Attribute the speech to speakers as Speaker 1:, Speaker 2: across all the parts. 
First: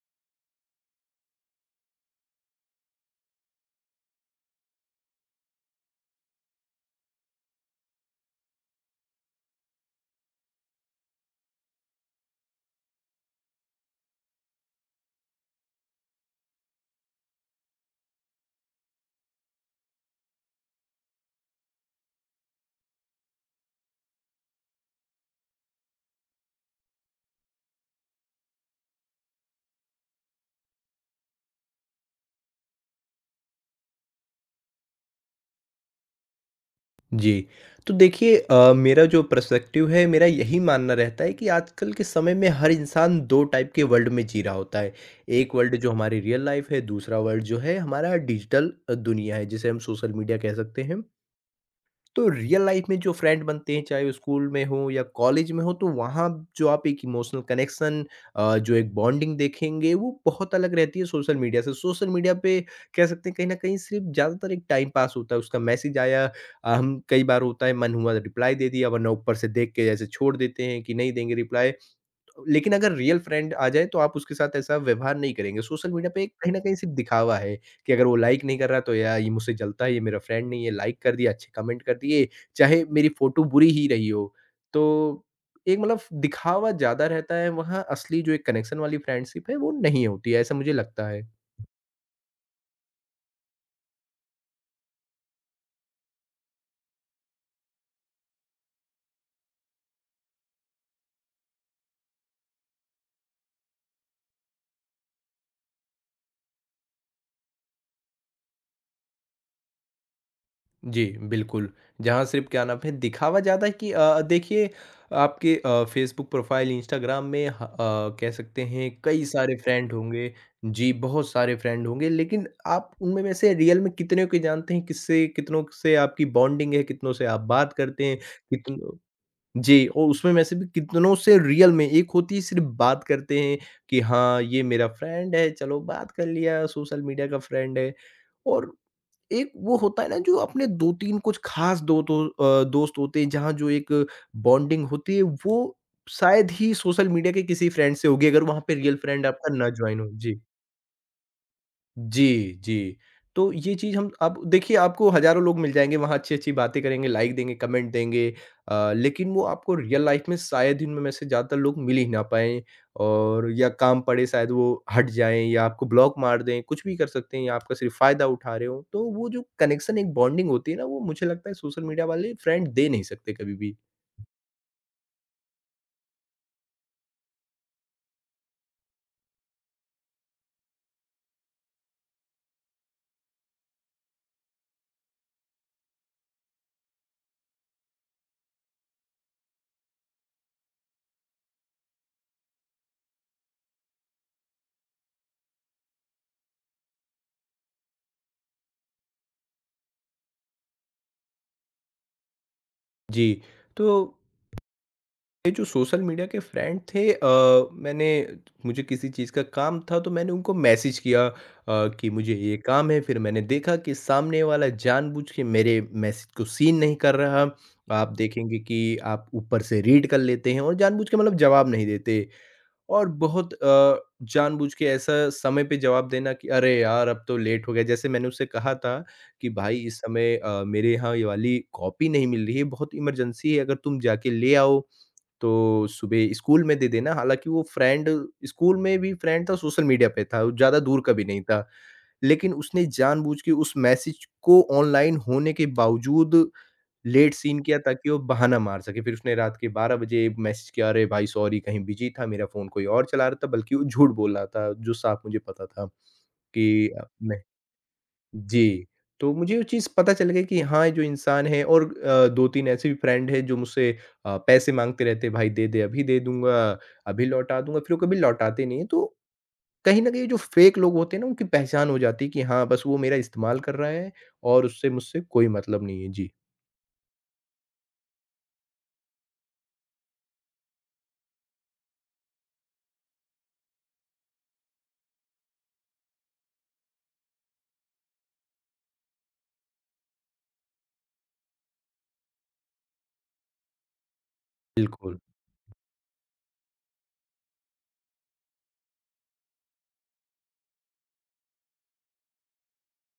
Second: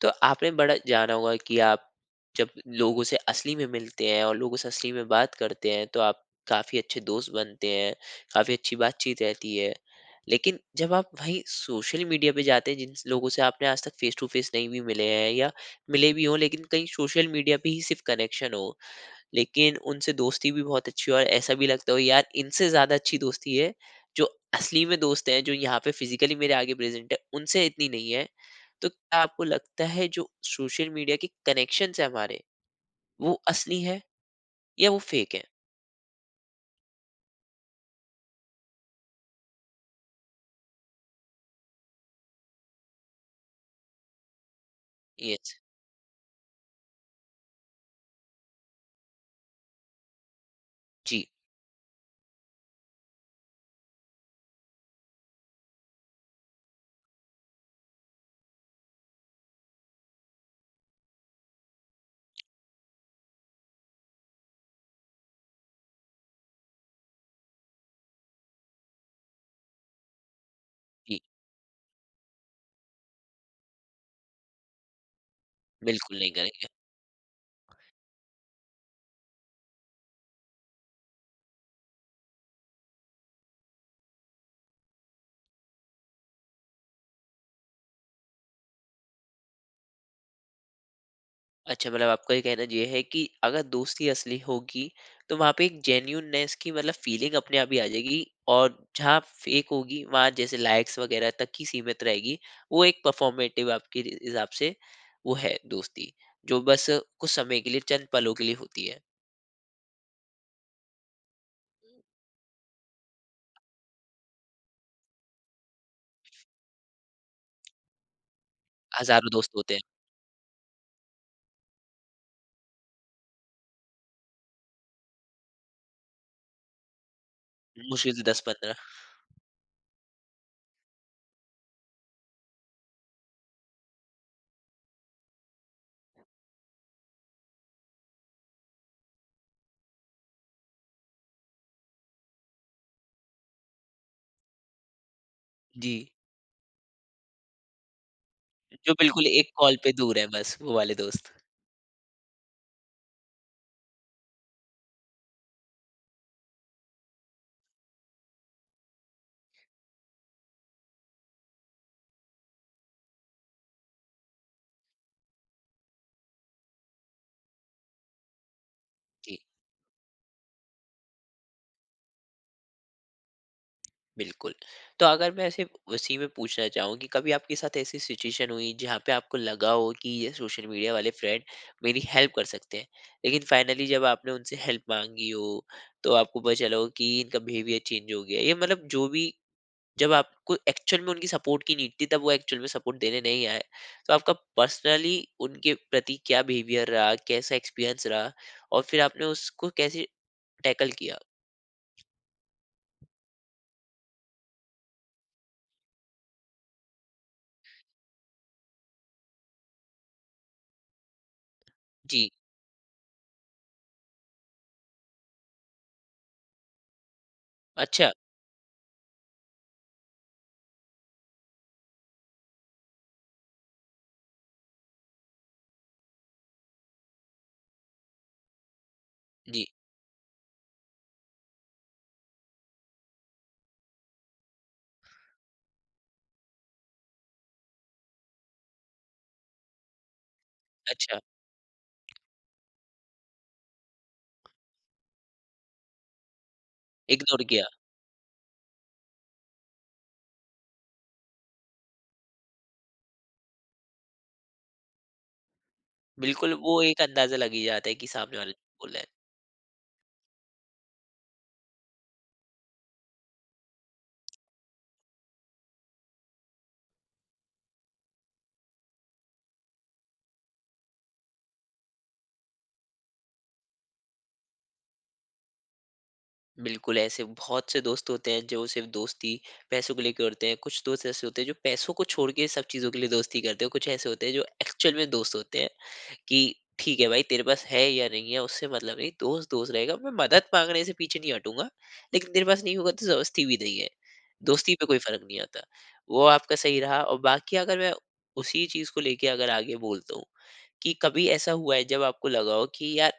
Speaker 1: तो आपने बड़ा जाना होगा कि आप जब लोगों से असली में मिलते हैं और लोगों से असली में बात करते हैं, तो आप काफी अच्छे दोस्त बनते हैं। काफी अच्छी बातचीत रहती है। लेकिन जब आप वहीं सोशल मीडिया पे जाते हैं, जिन लोगों से आपने आज तक फेस टू फेस नहीं भी मिले हैं या मिले भी हों लेकिन कहीं सोशल मीडिया पे ही सिर्फ कनेक्शन हो, लेकिन उनसे दोस्ती भी बहुत अच्छी है, और ऐसा भी लगता हो यार इनसे ज़्यादा अच्छी दोस्ती है जो असली में दोस्त हैं जो यहाँ पे फिजिकली मेरे आगे प्रेजेंट है उनसे इतनी नहीं है। तो क्या आपको लगता है जो सोशल मीडिया के कनेक्शन है हमारे, वो असली है या वो फेक है?
Speaker 2: जी। तो देखिए मेरा जो पर्सपेक्टिव है, मेरा यही मानना रहता है कि आजकल के समय में हर इंसान 2 टाइप के वर्ल्ड में जी रहा होता है।
Speaker 1: यस।
Speaker 2: एक वर्ल्ड जो हमारी रियल लाइफ़ है, दूसरा वर्ल्ड जो है हमारा डिजिटल दुनिया है, जिसे हम सोशल मीडिया कह सकते हैं।
Speaker 1: जी।
Speaker 2: तो रियल लाइफ में जो फ्रेंड बनते हैं चाहे वो स्कूल में हो या कॉलेज में हो तो वहाँ जो आप एक इमोशनल कनेक्शन जो एक बॉन्डिंग देखेंगे वो बहुत अलग रहती है सोशल मीडिया से। सोशल मीडिया पे कह सकते हैं कहीं ना कहीं सिर्फ ज़्यादातर एक टाइम पास होता है। उसका मैसेज आया हम कई बार होता है मन हुआ रिप्लाई दे दिया वरना ऊपर से देख के जैसे छोड़ देते हैं कि नहीं
Speaker 1: जी।
Speaker 2: देंगे रिप्लाई। लेकिन अगर रियल फ्रेंड आ जाए तो आप उसके साथ ऐसा व्यवहार नहीं करेंगे। सोशल मीडिया
Speaker 1: बिल्कुल
Speaker 2: पे
Speaker 1: नहीं
Speaker 2: एक कहीं न
Speaker 1: करेंगे।
Speaker 2: कहीं सिर्फ़ दिखावा है कि अगर वो लाइक नहीं कर रहा तो यार ये मुझसे जलता है, ये मेरा फ्रेंड नहीं है, लाइक कर दिया, अच्छे कमेंट कर दिए, चाहे मेरी फ़ोटो बुरी ही रही हो। तो एक मतलब दिखावा ज़्यादा रहता है, वहाँ असली जो एक कनेक्शन वाली फ्रेंडशिप है वो नहीं होती है, ऐसा मुझे लगता है।
Speaker 1: अच्छा, मतलब आपका ये कहना ये है कि अगर दोस्ती असली होगी तो वहां पे एक जेन्यूननेस की मतलब फीलिंग अपने आप ही आ जाएगी, और जहाँ फेक होगी वहां जैसे लाइक्स वगैरह तक ही सीमित रहेगी। वो एक परफॉर्मेटिव आपके हिसाब से वो है दोस्ती जो बस कुछ समय के लिए, चंद पलों के लिए होती है।
Speaker 2: जी, बिल्कुल। जहाँ सिर्फ़ क्या नाम है दिखावा ज़्यादा है कि देखिए आपके फ़ेसबुक प्रोफ़ाइल, इंस्टाग्राम में कह सकते हैं कई
Speaker 1: हजारों दोस्त
Speaker 2: सारे
Speaker 1: होते हैं।
Speaker 2: फ्रेंड होंगे। जी, बहुत सारे फ्रेंड होंगे लेकिन आप उनमें में से रियल में कितने को जानते हैं, किससे कितनों से आपकी बॉन्डिंग है, कितनों से आप बात करते
Speaker 1: मुश्किल
Speaker 2: हैं,
Speaker 1: से दस पंद्रह।
Speaker 2: कितनों जी और उसमें में से भी कितनों से रियल में एक होती है सिर्फ़ बात करते हैं कि हाँ, ये मेरा फ्रेंड है, चलो बात कर लिया, सोशल मीडिया का फ्रेंड है। और एक वो होता है ना जो अपने 2,3 कुछ खास दो तो दोस्त होते हैं जहाँ जो एक बॉन्डिंग होती है वो
Speaker 1: जी।
Speaker 2: शायद ही सोशल मीडिया के किसी फ्रेंड से होगी अगर वहाँ पे
Speaker 1: जो
Speaker 2: रियल
Speaker 1: बिल्कुल
Speaker 2: फ्रेंड
Speaker 1: एक
Speaker 2: आपका ना
Speaker 1: कॉल पे
Speaker 2: जॉइन हो।
Speaker 1: दूर है,
Speaker 2: जी।
Speaker 1: बस वो वाले दोस्त।
Speaker 2: जी, जी। तो ये चीज़ हम अब देखिए आपको हज़ारों लोग मिल जाएँगे वहाँ अच्छी-अच्छी बातें करेंगे, लाइक देंगे, कमेंट देंगे लेकिन वो आपको रियल लाइफ़ में शायद ही उनमें में से ज़्यादातर लोग मिल ही ना पाएँ और या काम पड़े शायद वो हट जाएँ या आपको ब्लॉक मार दें, कुछ भी कर सकते हैं या आपका सिर्फ़ फ़ायदा उठा रहे हों। तो वो
Speaker 1: जी,
Speaker 2: जो कनेक्शन एक बॉन्डिंग होती है ना, वो मुझे लगता है सोशल मीडिया वाले फ्रेंड दे नहीं सकते कभी भी।
Speaker 1: बिल्कुल। तो अगर मैं ऐसे उसी में पूछना चाहूँ कि कभी आपके साथ ऐसी सिचुएशन हुई जहाँ पे आपको लगा हो कि ये सोशल मीडिया वाले फ्रेंड मेरी हेल्प कर सकते हैं, लेकिन फाइनली जब आपने उनसे हेल्प माँगी हो, तो आपको पता चला हो कि इनका बिहेवियर चेंज हो गया है। ये मतलब जो भी, जब आपको एक्चुअल में उनकी सपोर्ट की नीड थी, तब वो एक्चुअल में सपोर्ट देने नहीं आए। तो आपका पर्सनली उनके प्रति क्या बिहेवियर रहा, कैसा एक्सपीरियंस रहा, और फिर आपने उसको कैसे टैकल किया?
Speaker 2: जी, तो ये जो सोशल मीडिया के फ्रेंड थे मैंने मुझे किसी चीज़ का काम था तो मैंने उनको मैसेज किया कि
Speaker 1: जी।
Speaker 2: मुझे ये काम है। फिर मैंने देखा कि सामने वाला जानबूझ के मेरे मैसेज को सीन नहीं कर रहा।
Speaker 1: अच्छा।
Speaker 2: आप देखेंगे कि आप ऊपर से रीड कर लेते हैं और जानबूझ के मतलब जवाब नहीं देते और बहुत जानबूझ के ऐसा समय पे जवाब देना कि अरे यार अब तो लेट हो गया। जैसे मैंने उससे कहा था कि
Speaker 1: जी।
Speaker 2: भाई इस समय मेरे यहाँ ये वाली कॉपी नहीं मिल रही है बहुत इमरजेंसी है अगर तुम जाके ले आओ तो सुबह स्कूल में दे देना, हालाँकि वो फ्रेंड स्कूल में भी फ्रेंड था, सोशल मीडिया पे था, ज़्यादा दूर का
Speaker 1: अच्छा।
Speaker 2: भी नहीं था। लेकिन उसने जानबूझ के उस मैसेज को ऑनलाइन होने के बावजूद लेट
Speaker 1: इग्नोर
Speaker 2: सीन
Speaker 1: किया।
Speaker 2: किया ताकि वो बहाना मार सके। फिर उसने रात के 12 बजे मैसेज किया, "अरे भाई सॉरी कहीं बिज़ी था, मेरा फ़ोन कोई और चला रहा था।" बल्कि वो झूठ बोल रहा था, जो साफ मुझे पता था
Speaker 1: बिल्कुल, वो
Speaker 2: कि
Speaker 1: एक अंदाज़ा
Speaker 2: मैं
Speaker 1: लग ही जाता है कि सामने वाला झूठ
Speaker 2: जी,
Speaker 1: बोल रहा है।
Speaker 2: तो मुझे वो चीज़ पता चल गई कि हाँ, ये जो इंसान है। और 2,3 ऐसे भी फ्रेंड हैं जो मुझसे पैसे माँगते रहते हैं, "भाई दे दे, अभी दे दूँगा, अभी लौटा दूँगा," फिर वो कभी लौटाते नहीं हैं। तो कहीं न कहीं जो फेक लोग होते हैं ना, उनकी पहचान हो जाती है कि हाँ, बस वो मेरा इस्तेमाल कर रहा है और उससे मुझसे कोई मतलब नहीं है। जी,
Speaker 1: बिल्कुल, ऐसे बहुत से दोस्त होते हैं जो सिर्फ़ दोस्ती पैसों को लेके करते हैं, कुछ दोस्त ऐसे होते हैं जो पैसों को छोड़ के सब चीज़ों के लिए दोस्ती करते हैं, कुछ ऐसे होते हैं जो एक्चुअल में दोस्त होते हैं। कि ठीक है भाई, तेरे पास है या नहीं है उससे मतलब नहीं, दोस्त दोस्त रहेगा, मैं मदद मांगने से पीछे नहीं हटूंगा, लेकिन तेरे पास नहीं होगा तो दोस्ती भी नहीं है, दोस्ती पे कोई
Speaker 2: बिल्कुल।
Speaker 1: फर्क नहीं आता। वो आपका सही रहा। और बाकी अगर मैं उसी चीज को लेके अगर आगे बोलता हूँ कि कभी ऐसा हुआ है जब आपको लगा हो कि यार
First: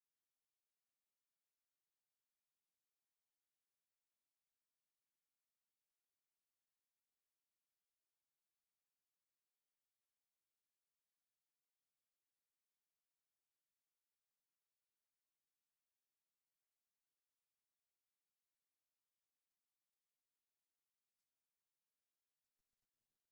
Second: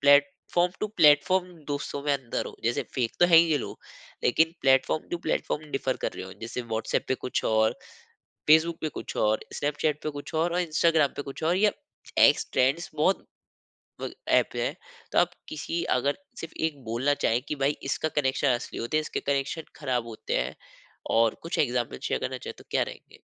Speaker 1: प्लेटफॉर्म टू प्लेटफॉर्म दोस्तों में अंदर हो, जैसे फेक तो है ही ये लोग, लेकिन प्लेटफॉर्म टू प्लेटफॉर्म डिफर कर रहे हो, जैसे व्हाट्सएप पे कुछ और, फेसबुक पे कुछ और, स्नैपचैट पे कुछ और इंस्टाग्राम पे कुछ और, या एक्स ट्रेंड्स बहुत व ऐप है। तो आप किसी अगर सिर्फ़ एक बोलना चाहें कि भाई इसका कनेक्शन असली होते हैं, इसके कनेक्शन खराब होते हैं, और कुछ एग्ज़ाम्पल शेयर करना चाहें तो क्या रहेंगे?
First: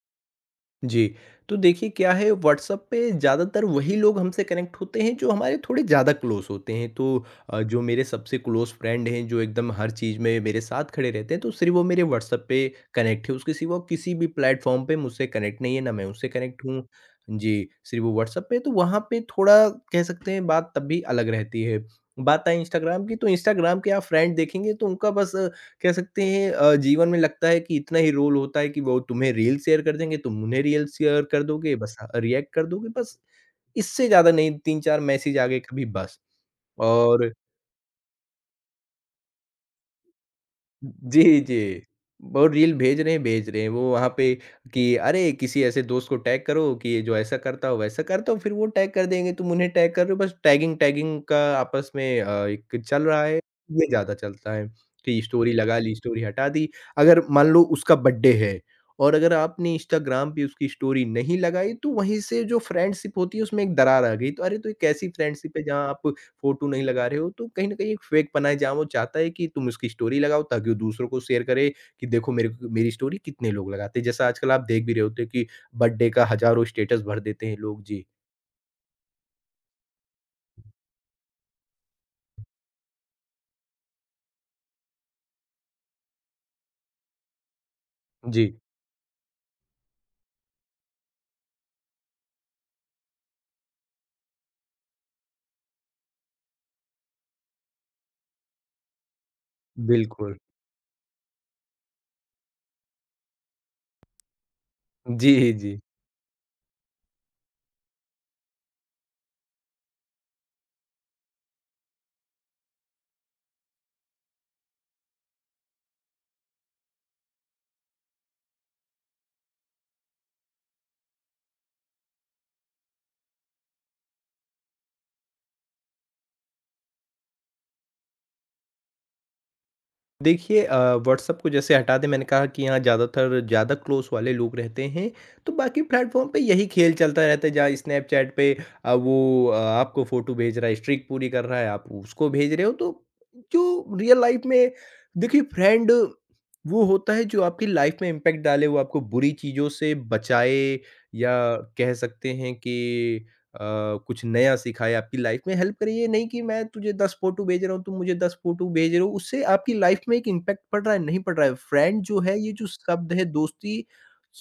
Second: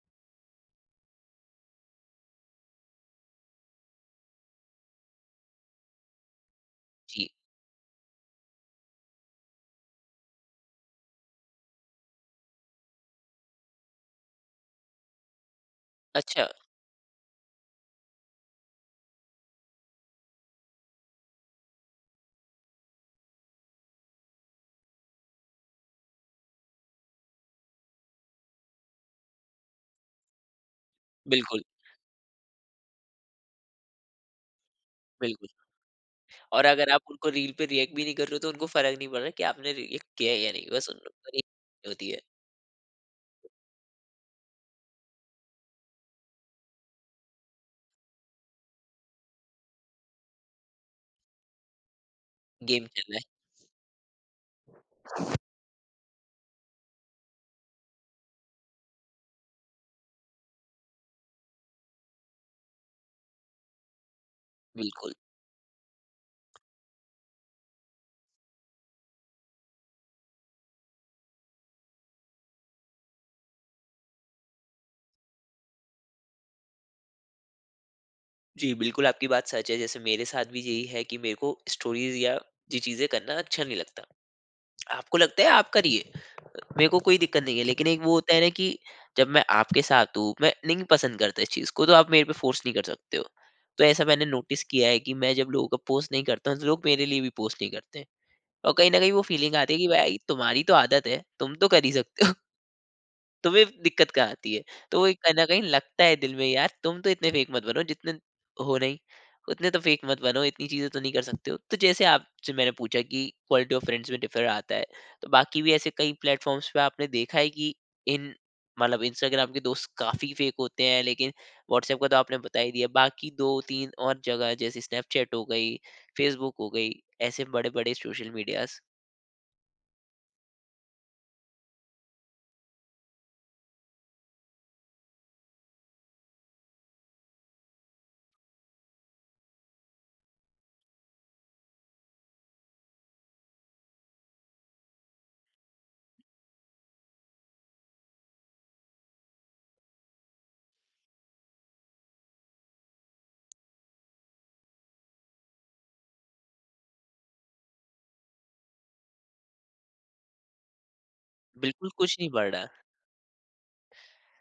Speaker 2: जी, तो देखिए क्या है, व्हाट्सएप पे ज़्यादातर वही लोग हमसे कनेक्ट होते हैं जो हमारे थोड़े ज़्यादा क्लोज़ होते हैं। तो
Speaker 1: जी।
Speaker 2: जो मेरे सबसे क्लोज़ फ्रेंड हैं जो एकदम हर चीज़ में मेरे साथ खड़े रहते हैं तो सिर्फ़ वो मेरे व्हाट्सएप पे कनेक्ट है। उसके सिवा किसी भी प्लेटफ़ॉर्म पे मुझसे कनेक्ट नहीं है, ना मैं उससे
Speaker 1: अच्छा।
Speaker 2: कनेक्ट हूँ। जी, सिर्फ़ वो व्हाट्सएप पे है तो वहाँ पे थोड़ा कह सकते हैं बात तब भी अलग रहती है। बात आए इंस्टाग्राम की तो इंस्टाग्राम के आप फ्रेंड देखेंगे तो उनका बस कह सकते हैं जीवन में लगता है कि इतना ही रोल होता है कि वो तुम्हें रील शेयर कर देंगे, तुम उन्हें रील शेयर कर
Speaker 1: बिल्कुल।
Speaker 2: दोगे, बस रिएक्ट कर दोगे बस, इससे ज़्यादा नहीं 3,4 मैसेज आ
Speaker 1: बिल्कुल।
Speaker 2: गए कभी बस।
Speaker 1: और अगर आप उनको
Speaker 2: और
Speaker 1: रील पे रिएक्ट भी नहीं कर रहे हो तो उनको फ़र्क नहीं पड़ रहा कि आपने रिएक्ट किया है या नहीं, बस उन लोग को
Speaker 2: जी, जी।
Speaker 1: react होती है।
Speaker 2: वो रील भेज रहे हैं, भेज रहे हैं। वो वहाँ पे कि अरे किसी ऐसे दोस्त को टैग करो कि ये जो ऐसा करता हो, वैसा करता हो, फिर वो टैग कर देंगे, तुम उन्हें टैग कर रहे हो। बस टैगिंग-टैगिंग का आपस में एक
Speaker 1: गेम चल
Speaker 2: चल
Speaker 1: रहा है।
Speaker 2: रहा है, ये ज़्यादा चलता है कि स्टोरी लगा ली, स्टोरी हटा दी। अगर मान लो उसका बर्थडे है और अगर आपने इंस्टाग्राम पे उसकी स्टोरी नहीं लगाई, तो वहीं से जो फ्रेंडशिप होती है उसमें एक दरार आ गई। तो अरे! तो ये कैसी
Speaker 1: बिल्कुल।
Speaker 2: फ्रेंडशिप है जहाँ आप फ़ोटो नहीं लगा रहे हो, तो कहीं न कहीं एक फेकपना है जहाँ वो चाहता है कि तुम उसकी स्टोरी लगाओ ताकि वो दूसरों को शेयर करे कि देखो मेरे को मेरी स्टोरी कितने लोग लगाते हैं। जैसा आजकल आप देख भी रहे होते हैं कि बर्थडे का हज़ारों स्टेटस भर देते हैं लोग। जी।
Speaker 1: जी, बिल्कुल आपकी बात सच है। जैसे मेरे साथ भी यही है कि मेरे को स्टोरीज़ या ये चीज़ें करना अच्छा नहीं लगता। आपको लगता है आप करिए, मेरे को कोई दिक्कत नहीं है। लेकिन एक वो होता है
Speaker 2: जी,
Speaker 1: ना कि जब मैं आपके साथ हूँ, मैं नहीं पसंद करता इस चीज़ को, तो आप मेरे पे फ़ोर्स नहीं कर सकते हो। तो ऐसा मैंने नोटिस किया है कि मैं जब लोगों का पोस्ट नहीं करता हूँ, तो लोग मेरे लिए भी पोस्ट नहीं करते हैं। और कहीं न कहीं वो फीलिंग आती है कि भाई
Speaker 2: बिल्कुल।
Speaker 1: तुम्हारी तो आदत है, तुम तो कर ही सकते हो। तुम्हें दिक्कत कहाँ आती है? तो ये
Speaker 2: जी,
Speaker 1: कहीं न कहीं
Speaker 2: जी।
Speaker 1: लगता है दिल में यार तुम तो इतने फेक मत बनो जितने हो नहीं, उतने तो फेक मत बनो, इतनी चीज़ें तो नहीं कर सकते हो। तो जैसे आपसे मैंने पूछा कि क्वालिटी ऑफ फ्रेंड्स में डिफर आता है, तो बाकी भी ऐसे कई प्लेटफ़ॉर्म्स पे आपने देखा है कि इन मतलब इंस्टाग्राम के दोस्त काफ़ी फेक होते हैं, लेकिन व्हाट्सएप का तो आपने बता ही दिया। बाकी 2-3 और जगह जैसे स्नैपचैट हो गई, फेसबुक हो गई, ऐसे बड़े-बड़े सोशल मीडियाज़।
Speaker 2: देखिए व्हाट्सएप को जैसे हटा दें, मैंने कहा कि यहाँ ज़्यादातर ज़्यादा क्लोज वाले लोग रहते हैं तो बाकी प्लेटफॉर्म पे यही खेल चलता रहता है जहाँ स्नैपचैट पे आपको फ़ोटो भेज रहा है स्ट्रिक पूरी कर रहा है आप उसको भेज रहे हो तो जो रियल लाइफ में देखिए फ्रेंड वो होता है जो आपकी लाइफ में इम्पैक्ट डाले, वो आपको बुरी चीज़ों से बचाए या कह सकते हैं कि कुछ नया सीखा है आपकी लाइफ में हेल्प करे। ये नहीं कि मैं तुझे 10 फ़ोटो भेज रहा हूँ, तुम मुझे 10 फ़ोटो भेज रहे हो, उससे आपकी लाइफ में एक इम्पैक्ट पड़ रहा है, नहीं पड़ रहा है।
Speaker 1: बिल्कुल
Speaker 2: फ्रेंड
Speaker 1: कुछ
Speaker 2: जो
Speaker 1: नहीं
Speaker 2: है,
Speaker 1: बढ़
Speaker 2: ये
Speaker 1: रहा।
Speaker 2: जो शब्द है दोस्ती,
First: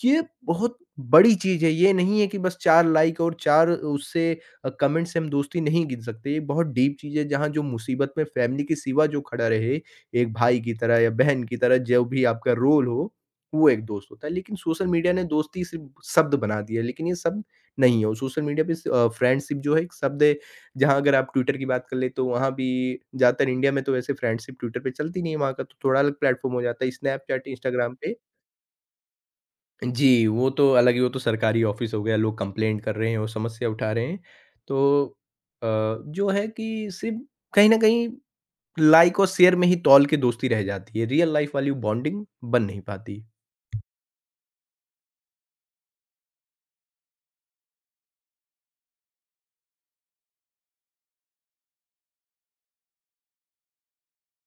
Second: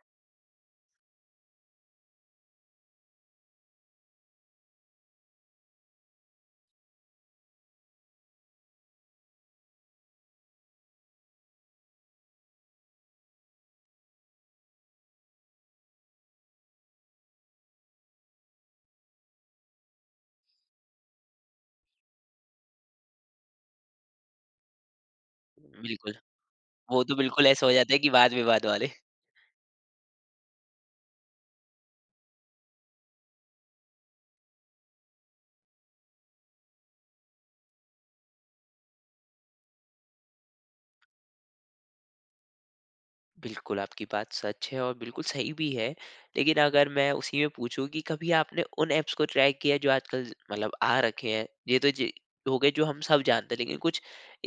Speaker 2: ये बहुत बड़ी चीज़ है, ये नहीं है कि बस 4 लाइक और 4 उससे कमेंट से हम दोस्ती नहीं गिन सकते। ये बहुत डीप चीज़ है जहाँ जो मुसीबत में फैमिली के सिवा जो खड़ा रहे, एक भाई की तरह या बहन की तरह जो भी आपका रोल हो, वो एक दोस्त होता है। लेकिन सोशल मीडिया ने दोस्ती सिर्फ़ शब्द बना दिया है, लेकिन ये शब्द नहीं हो। सोशल मीडिया पे फ्रेंडशिप जो है एक शब्द है, जहाँ अगर आप ट्विटर की बात कर लें तो वहाँ भी ज़्यादातर इंडिया में तो वैसे फ्रेंडशिप ट्विटर पे चलती नहीं है, वहाँ का तो थोड़ा
Speaker 1: बिल्कुल,
Speaker 2: अलग प्लेटफ़ॉर्म हो जाता है,
Speaker 1: वो तो बिल्कुल
Speaker 2: स्नैपचैट,
Speaker 1: ऐसा हो जाता
Speaker 2: इंस्टाग्राम
Speaker 1: है कि
Speaker 2: पे
Speaker 1: वाद-विवाद वाले।
Speaker 2: जी, वो तो अलग ही, वो तो सरकारी ऑफ़िस हो गया, लोग कंप्लेंट कर रहे हैं और समस्या उठा रहे हैं। तो अ, जो है कि सिर्फ़ कहीं न कहीं लाइक और शेयर में ही तौल के दोस्ती रह जाती है, रियल लाइफ़ वाली बॉन्डिंग बन नहीं पाती।
Speaker 1: बिल्कुल, आपकी बात सच है और बिल्कुल सही भी है। लेकिन अगर मैं उसी में पूछूँ कि कभी आपने उन ऐप्स को ट्राई किया है जो आजकल मतलब आ रखे हैं? ये तो जी हो गए जो हम सब जानते हैं। लेकिन कुछ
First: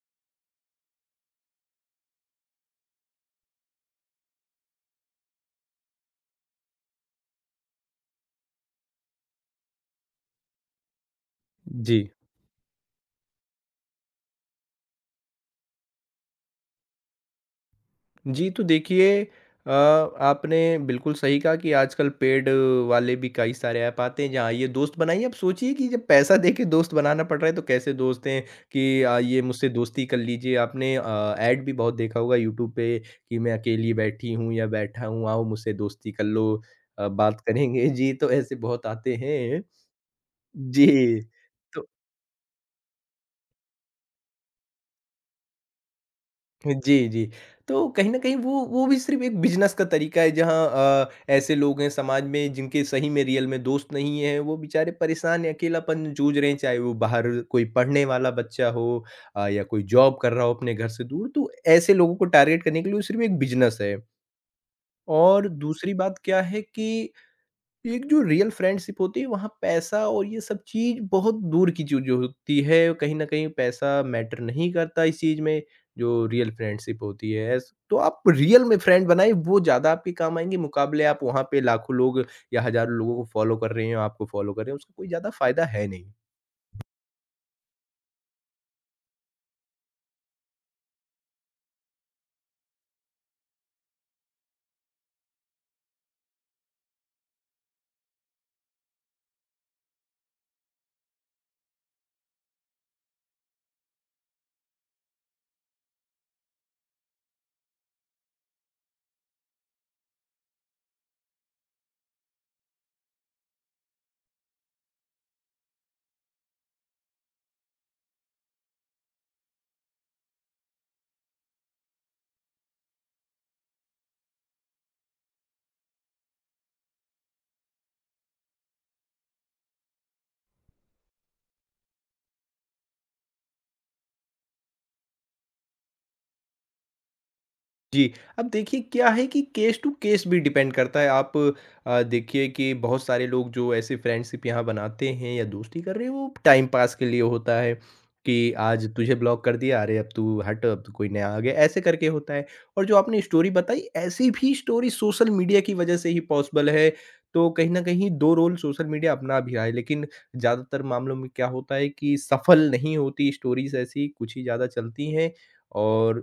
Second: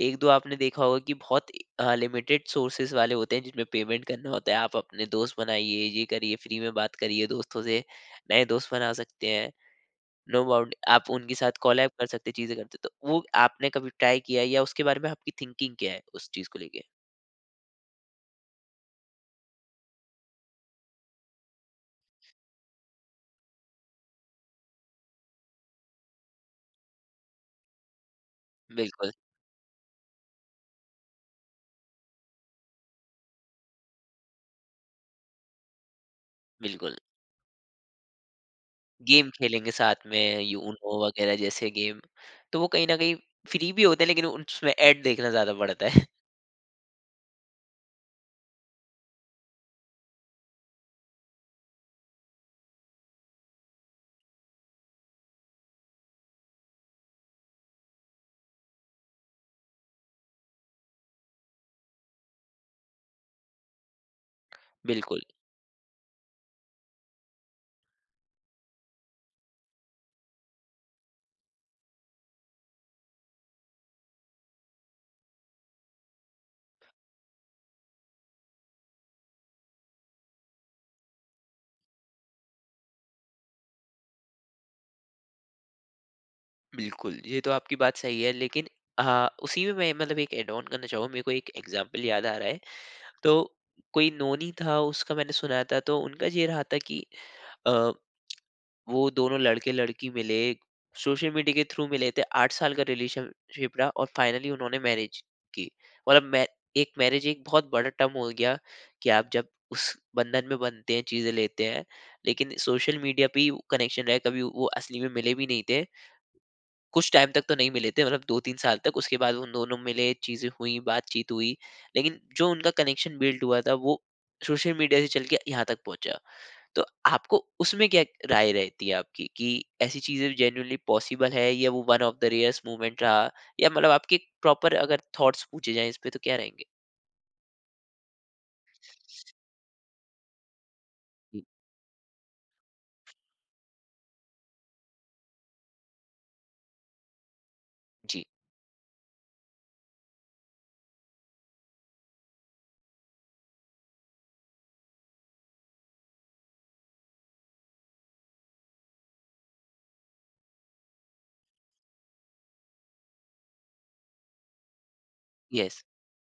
Speaker 1: 1-2 आपने देखा होगा कि बहुत लिमिटेड सोर्सेज़ वाले होते हैं जिनमें पेमेंट करना होता है। आप अपने दोस्त बनाइए, ये करिए, फ्री में बात करिए दोस्तों से, नए दोस्त बना सकते हैं। नो बाउंड आप उनके साथ कोलैब
Speaker 2: जी।
Speaker 1: कर सकते हैं, चीज़ें करते हैं। तो वो आपने कभी ट्राई किया है या उसके बारे में आपकी थिंकिंग क्या है उस चीज़ को लेके?
Speaker 2: जी, तो देखिए आपने बिल्कुल सही कहा कि आजकल पेड वाले भी कई सारे ऐप आते हैं जहाँ ये दोस्त बनाइए। अब सोचिए कि जब पैसा दे के दोस्त बनाना पड़ रहा है तो कैसे दोस्त हैं कि
Speaker 1: बिल्कुल,
Speaker 2: ये मुझसे दोस्ती कर लीजिए। आपने ऐड भी बहुत देखा होगा यूट्यूब पे कि मैं अकेली बैठी हूँ या बैठा हूँ, आओ मुझसे दोस्ती कर लो
Speaker 1: बिल्कुल।
Speaker 2: बात करेंगे। जी, तो ऐसे बहुत आते
Speaker 1: गेम
Speaker 2: हैं।
Speaker 1: खेलेंगे साथ में यूनो
Speaker 2: जी।
Speaker 1: वगैरह जैसे गेम। तो वो कहीं ना कहीं फ्री भी होते हैं लेकिन उसमें ऐड देखना ज्यादा पड़ता है।
Speaker 2: जी, जी। तो कहीं न कहीं वो भी सिर्फ़ एक बिज़नेस का तरीका है जहाँ ऐसे लोग हैं समाज में जिनके सही में रियल में दोस्त नहीं हैं, वो बेचारे परेशान हैं, अकेलापन जूझ रहे हैं, चाहे वो बाहर कोई पढ़ने वाला बच्चा हो या कोई जॉब कर रहा हो अपने घर से दूर, तो ऐसे लोगों को टारगेट करने के लिए वो सिर्फ़ एक बिज़नेस है।
Speaker 1: बिल्कुल।
Speaker 2: और दूसरी बात क्या है कि एक जो रियल फ्रेंडशिप होती है वहाँ पैसा और ये सब चीज़ बहुत दूर की चीज़ होती है, कहीं न कहीं पैसा मैटर नहीं करता इस चीज़ में, जो रियल फ्रेंडशिप होती है ऐस तो आप रियल में फ्रेंड बनाएँ वो ज़्यादा आपके काम आएँगे मुकाबले आप वहाँ पे लाखों लोग या हज़ारों लोगों को फॉलो कर रहे हैं, आपको फॉलो कर रहे हैं, उसका कोई ज़्यादा फ़ायदा है नहीं।
Speaker 1: बिल्कुल, ये तो आपकी बात सही है, लेकिन उसी में मैं मतलब एक एड ऑन करना चाहूँ, मेरे को एक एग्जांपल याद आ रहा है। तो कोई नोनी था उसका मैंने सुना था तो उनका ये रहा था कि वो दोनों लड़के-लड़की मिले, सोशल मीडिया के थ्रू मिले थे, 8 साल का रिलेशनशिप रहा और फाइनली उन्होंने मैरिज की। मतलब मै एक मैरिज एक बहुत बड़ा टर्म हो गया कि आप जब उस बंधन में बंधते हैं, चीज़ें लेते हैं, लेकिन सोशल मीडिया पे ही कनेक्शन रहा, कभी वो असली में मिले भी नहीं थे। कुछ टाइम तक तो नहीं मिले थे, मतलब 2-3 साल तक, उसके बाद उन दोनों मिले, चीज़ें हुई, बातचीत हुई। लेकिन जो उनका कनेक्शन बिल्ड हुआ था वो सोशल मीडिया से चल के यहाँ तक पहुँचा। तो आपको उसमें क्या राय रहती है आपकी कि ऐसी चीज़ें जेन्युइनली पॉसिबल है, या वो one of the rarest moment रहा? या मतलब आपके प्रॉपर अगर थॉट्स पूछे जाएँ इस पे तो क्या रहेंगे?
Speaker 2: जी, अब देखिए क्या है कि केस टू केस भी डिपेंड करता है आप।
Speaker 1: जी।
Speaker 2: देखिए कि बहुत सारे लोग जो ऐसे फ्रेंडशिप यहाँ बनाते हैं या दोस्ती कर रहे हैं वो टाइम पास के लिए होता है
Speaker 1: जी।
Speaker 2: कि आज तुझे ब्लॉक कर दिया, अरे अब तू हट, अब तो कोई नया आ गया, ऐसे करके होता है। और जो आपने स्टोरी बताई, ऐसी भी स्टोरी सोशल मीडिया की वजह से ही पॉसिबल है, तो कहीं न कहीं 2 रोल सोशल मीडिया अपना भी रहा है, लेकिन ज़्यादातर मामलों में क्या होता है कि सफल नहीं होती स्टोरीज़, ऐसी कुछ ही ज़्यादा चलती हैं।
Speaker 1: येस।
Speaker 2: और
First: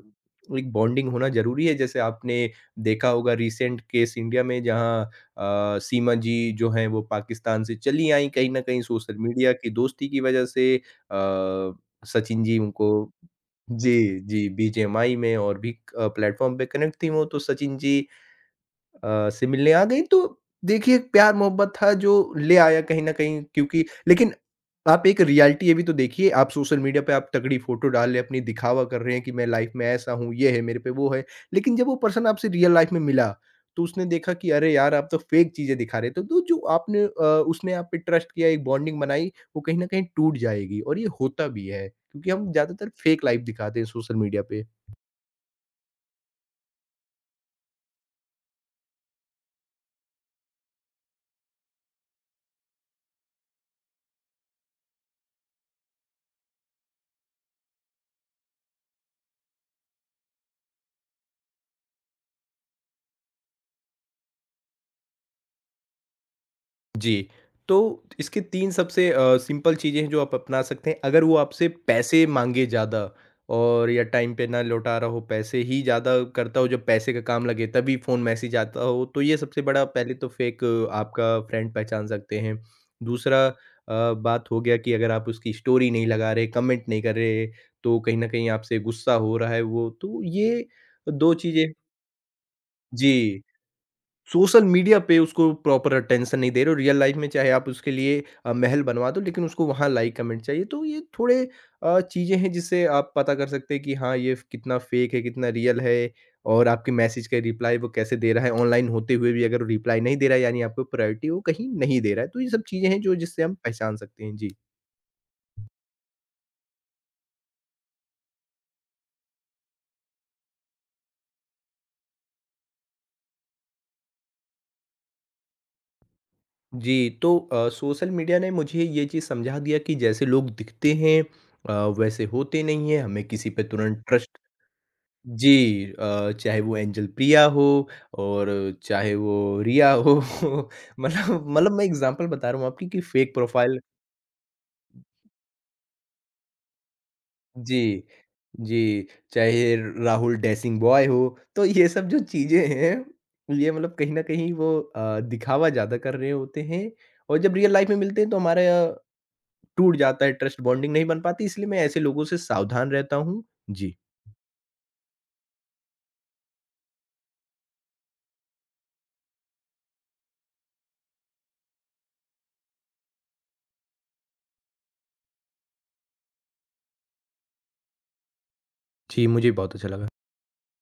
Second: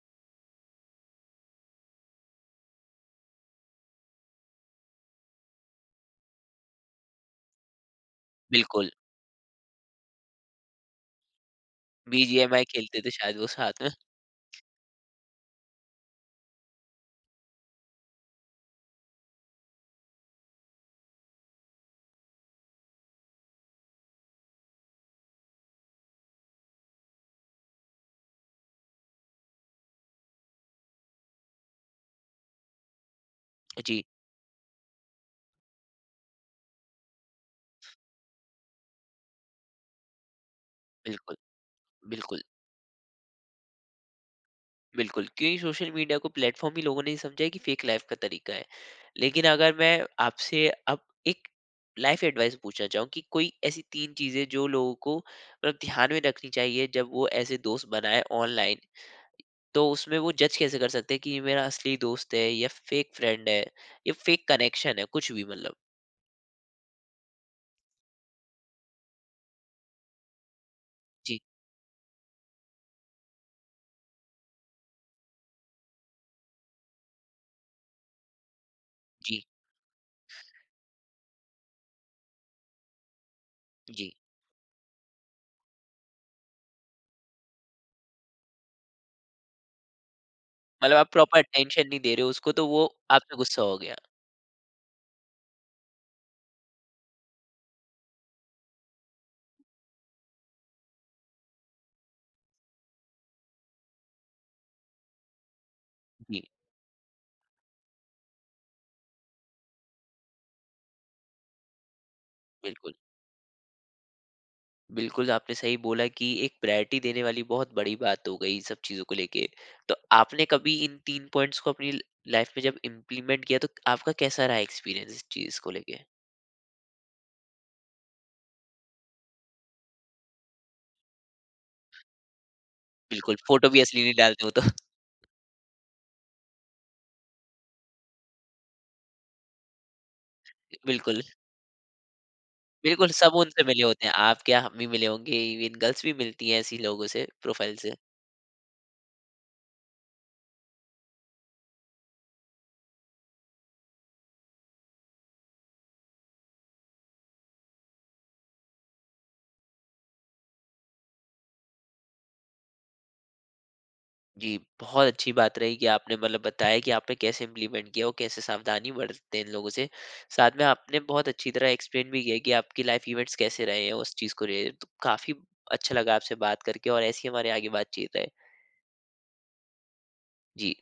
Speaker 2: एक बॉन्डिंग होना ज़रूरी है। जैसे आपने देखा होगा रिसेंट केस इंडिया में, जहाँ अ, सीमा जी जो हैं वो पाकिस्तान से चली आईं कहीं न कहीं
Speaker 1: बिल्कुल।
Speaker 2: सोशल मीडिया की दोस्ती की वजह से। सचिन जी
Speaker 1: बीजीएमआई
Speaker 2: उनको,
Speaker 1: खेलते थे शायद वो साथ में।
Speaker 2: जी, जी, बीजीएमआई में और भी प्लेटफ़ॉर्म पे कनेक्ट थी, वो तो सचिन जी से मिलने आ गई। तो देखिए, प्यार-मोहब्बत था जो ले आया कहीं न कहीं, क्योंकि, लेकिन आप एक रियलिटी ये भी तो देखिए। आप सोशल मीडिया पे आप तगड़ी फ़ोटो डाल रहे हैं, अपनी दिखावा कर रहे हैं कि मैं लाइफ़ में ऐसा हूँ, ये है मेरे पे, वो है। लेकिन जब वो पर्सन आपसे रियल लाइफ़ में मिला, तो
Speaker 1: जी,
Speaker 2: उसने देखा कि अरे यार! आप तो फेक चीज़ें दिखा रहे थे। तो जो आपने उसने आप पे ट्रस्ट किया, एक बॉन्डिंग बनाई, वो कहीं न कहीं टूट जाएगी, और ये
Speaker 1: बिल्कुल।
Speaker 2: होता भी है, क्योंकि
Speaker 1: बिल्कुल।
Speaker 2: हम ज़्यादातर फेक लाइफ़ दिखाते हैं सोशल मीडिया पे।
Speaker 1: बिल्कुल, क्योंकि सोशल मीडिया को प्लेटफ़ॉर्म ही लोगों ने ये समझा है कि फेक लाइफ़ का तरीका है। लेकिन अगर मैं आपसे अब एक लाइफ़ एडवाइस पूछना चाहूँ कि कोई ऐसी 3 चीज़ें जो लोगों को मतलब ध्यान में रखनी चाहिए जब वो ऐसे दोस्त बनाएँ ऑनलाइन, तो उसमें वो जज कैसे कर सकते हैं कि ये मेरा असली दोस्त है या फेक फ्रेंड है या फेक कनेक्शन है, कुछ भी मतलब?
Speaker 2: जी, तो इसके 3 सबसे सिंपल चीज़ें हैं जो आप अपना सकते हैं। अगर वो
Speaker 1: जी।
Speaker 2: आपसे पैसे माँगे ज़्यादा और या टाइम पे ना लौटा रहा हो, पैसे ही ज़्यादा करता हो, जब पैसे का काम लगे तभी फ़ोन मैसेज आता हो, तो ये
Speaker 1: जी।
Speaker 2: सबसे बड़ा पहले तो फेक आपका फ्रेंड पहचान सकते हैं। दूसरा
Speaker 1: जी।
Speaker 2: बात हो गया कि अगर आप उसकी स्टोरी नहीं लगा रहे, कमेंट नहीं कर रहे, तो कहीं न कहीं आपसे गुस्सा हो रहा है वो, तो ये
Speaker 1: मतलब आप
Speaker 2: 2
Speaker 1: प्रॉपर
Speaker 2: चीज़ें।
Speaker 1: अटेंशन नहीं दे रहे हो उसको, तो वो आप पे
Speaker 2: जी।
Speaker 1: गुस्सा हो गया।
Speaker 2: सोशल मीडिया पे उसको प्रॉपर अटेंशन नहीं दे रहे हो, रियल लाइफ में चाहे आप उसके लिए महल बनवा दो, लेकिन उसको वहाँ लाइक कमेंट चाहिए। तो ये थोड़े चीज़ें हैं जिससे आप पता कर सकते हैं कि हाँ, ये फ कितना फेक है, कितना रियल है,
Speaker 1: जी,
Speaker 2: और आपके मैसेज का रिप्लाई वो कैसे दे रहा है। ऑनलाइन होते हुए भी अगर वो रिप्लाई नहीं दे रहा है, यानी आपको प्रायोरिटी वो कहीं नहीं दे रहा है। तो ये सब चीज़ें
Speaker 1: बिल्कुल।
Speaker 2: हैं जो जिससे हम पहचान सकते हैं। जी।
Speaker 1: बिल्कुल, आपने सही बोला कि एक प्रायोरिटी देने वाली बहुत बड़ी बात हो गई इन सब चीज़ों को लेके। तो आपने कभी इन 3 पॉइंट्स को अपनी लाइफ़ में जब इम्प्लीमेंट किया तो आपका कैसा रहा एक्सपीरियंस इस चीज़ को लेके?
Speaker 2: जी, तो सोशल मीडिया ने मुझे ये चीज़ समझा दिया कि जैसे लोग दिखते हैं, अ, वैसे होते नहीं हैं। हमें
Speaker 1: बिल्कुल,
Speaker 2: किसी पे
Speaker 1: फ़ोटो भी असली
Speaker 2: तुरंत
Speaker 1: नहीं
Speaker 2: ट्रस्ट।
Speaker 1: डालते हो तो।
Speaker 2: जी, चाहे वो एंजल प्रिया हो, और चाहे वो रिया हो।
Speaker 1: बिल्कुल,
Speaker 2: मतलब मैं एग्ज़ाम्पल बता रहा हूँ आपकी, कि
Speaker 1: बिल्कुल सब
Speaker 2: फेक
Speaker 1: उनसे
Speaker 2: प्रोफ़ाइल।
Speaker 1: मिले होते हैं। आप क्या हम भी मिले होंगे, इवन गर्ल्स भी मिलती हैं ऐसी लोगों से, प्रोफाइल से।
Speaker 2: जी, जी, चाहे राहुल डेसिंग बॉय हो, तो ये सब जो चीज़ें हैं, ये मतलब कहीं न कहीं वो दिखावा ज़्यादा कर रहे होते हैं, और जब रियल लाइफ़ में मिलते हैं तो हमारा टूट जाता है, ट्रस्ट बॉन्डिंग नहीं बन पाती, इसलिए मैं ऐसे लोगों से सावधान रहता हूँ। जी।
Speaker 1: जी, बहुत अच्छी बात रही कि आपने मतलब बताया कि आपने कैसे इम्प्लीमेंट किया और कैसे सावधानी बरतते हैं इन लोगों से। साथ में आपने बहुत अच्छी तरह एक्सप्लेन भी किया कि आपकी लाइफ इवेंट्स कैसे रहे हैं उस चीज़ को रिलेटेड। तो काफ़ी अच्छा लगा आपसे बात करके और ऐसी हमारी आगे बातचीत रहे।
Speaker 2: जी, मुझे भी बहुत अच्छा लगा।
Speaker 1: जी।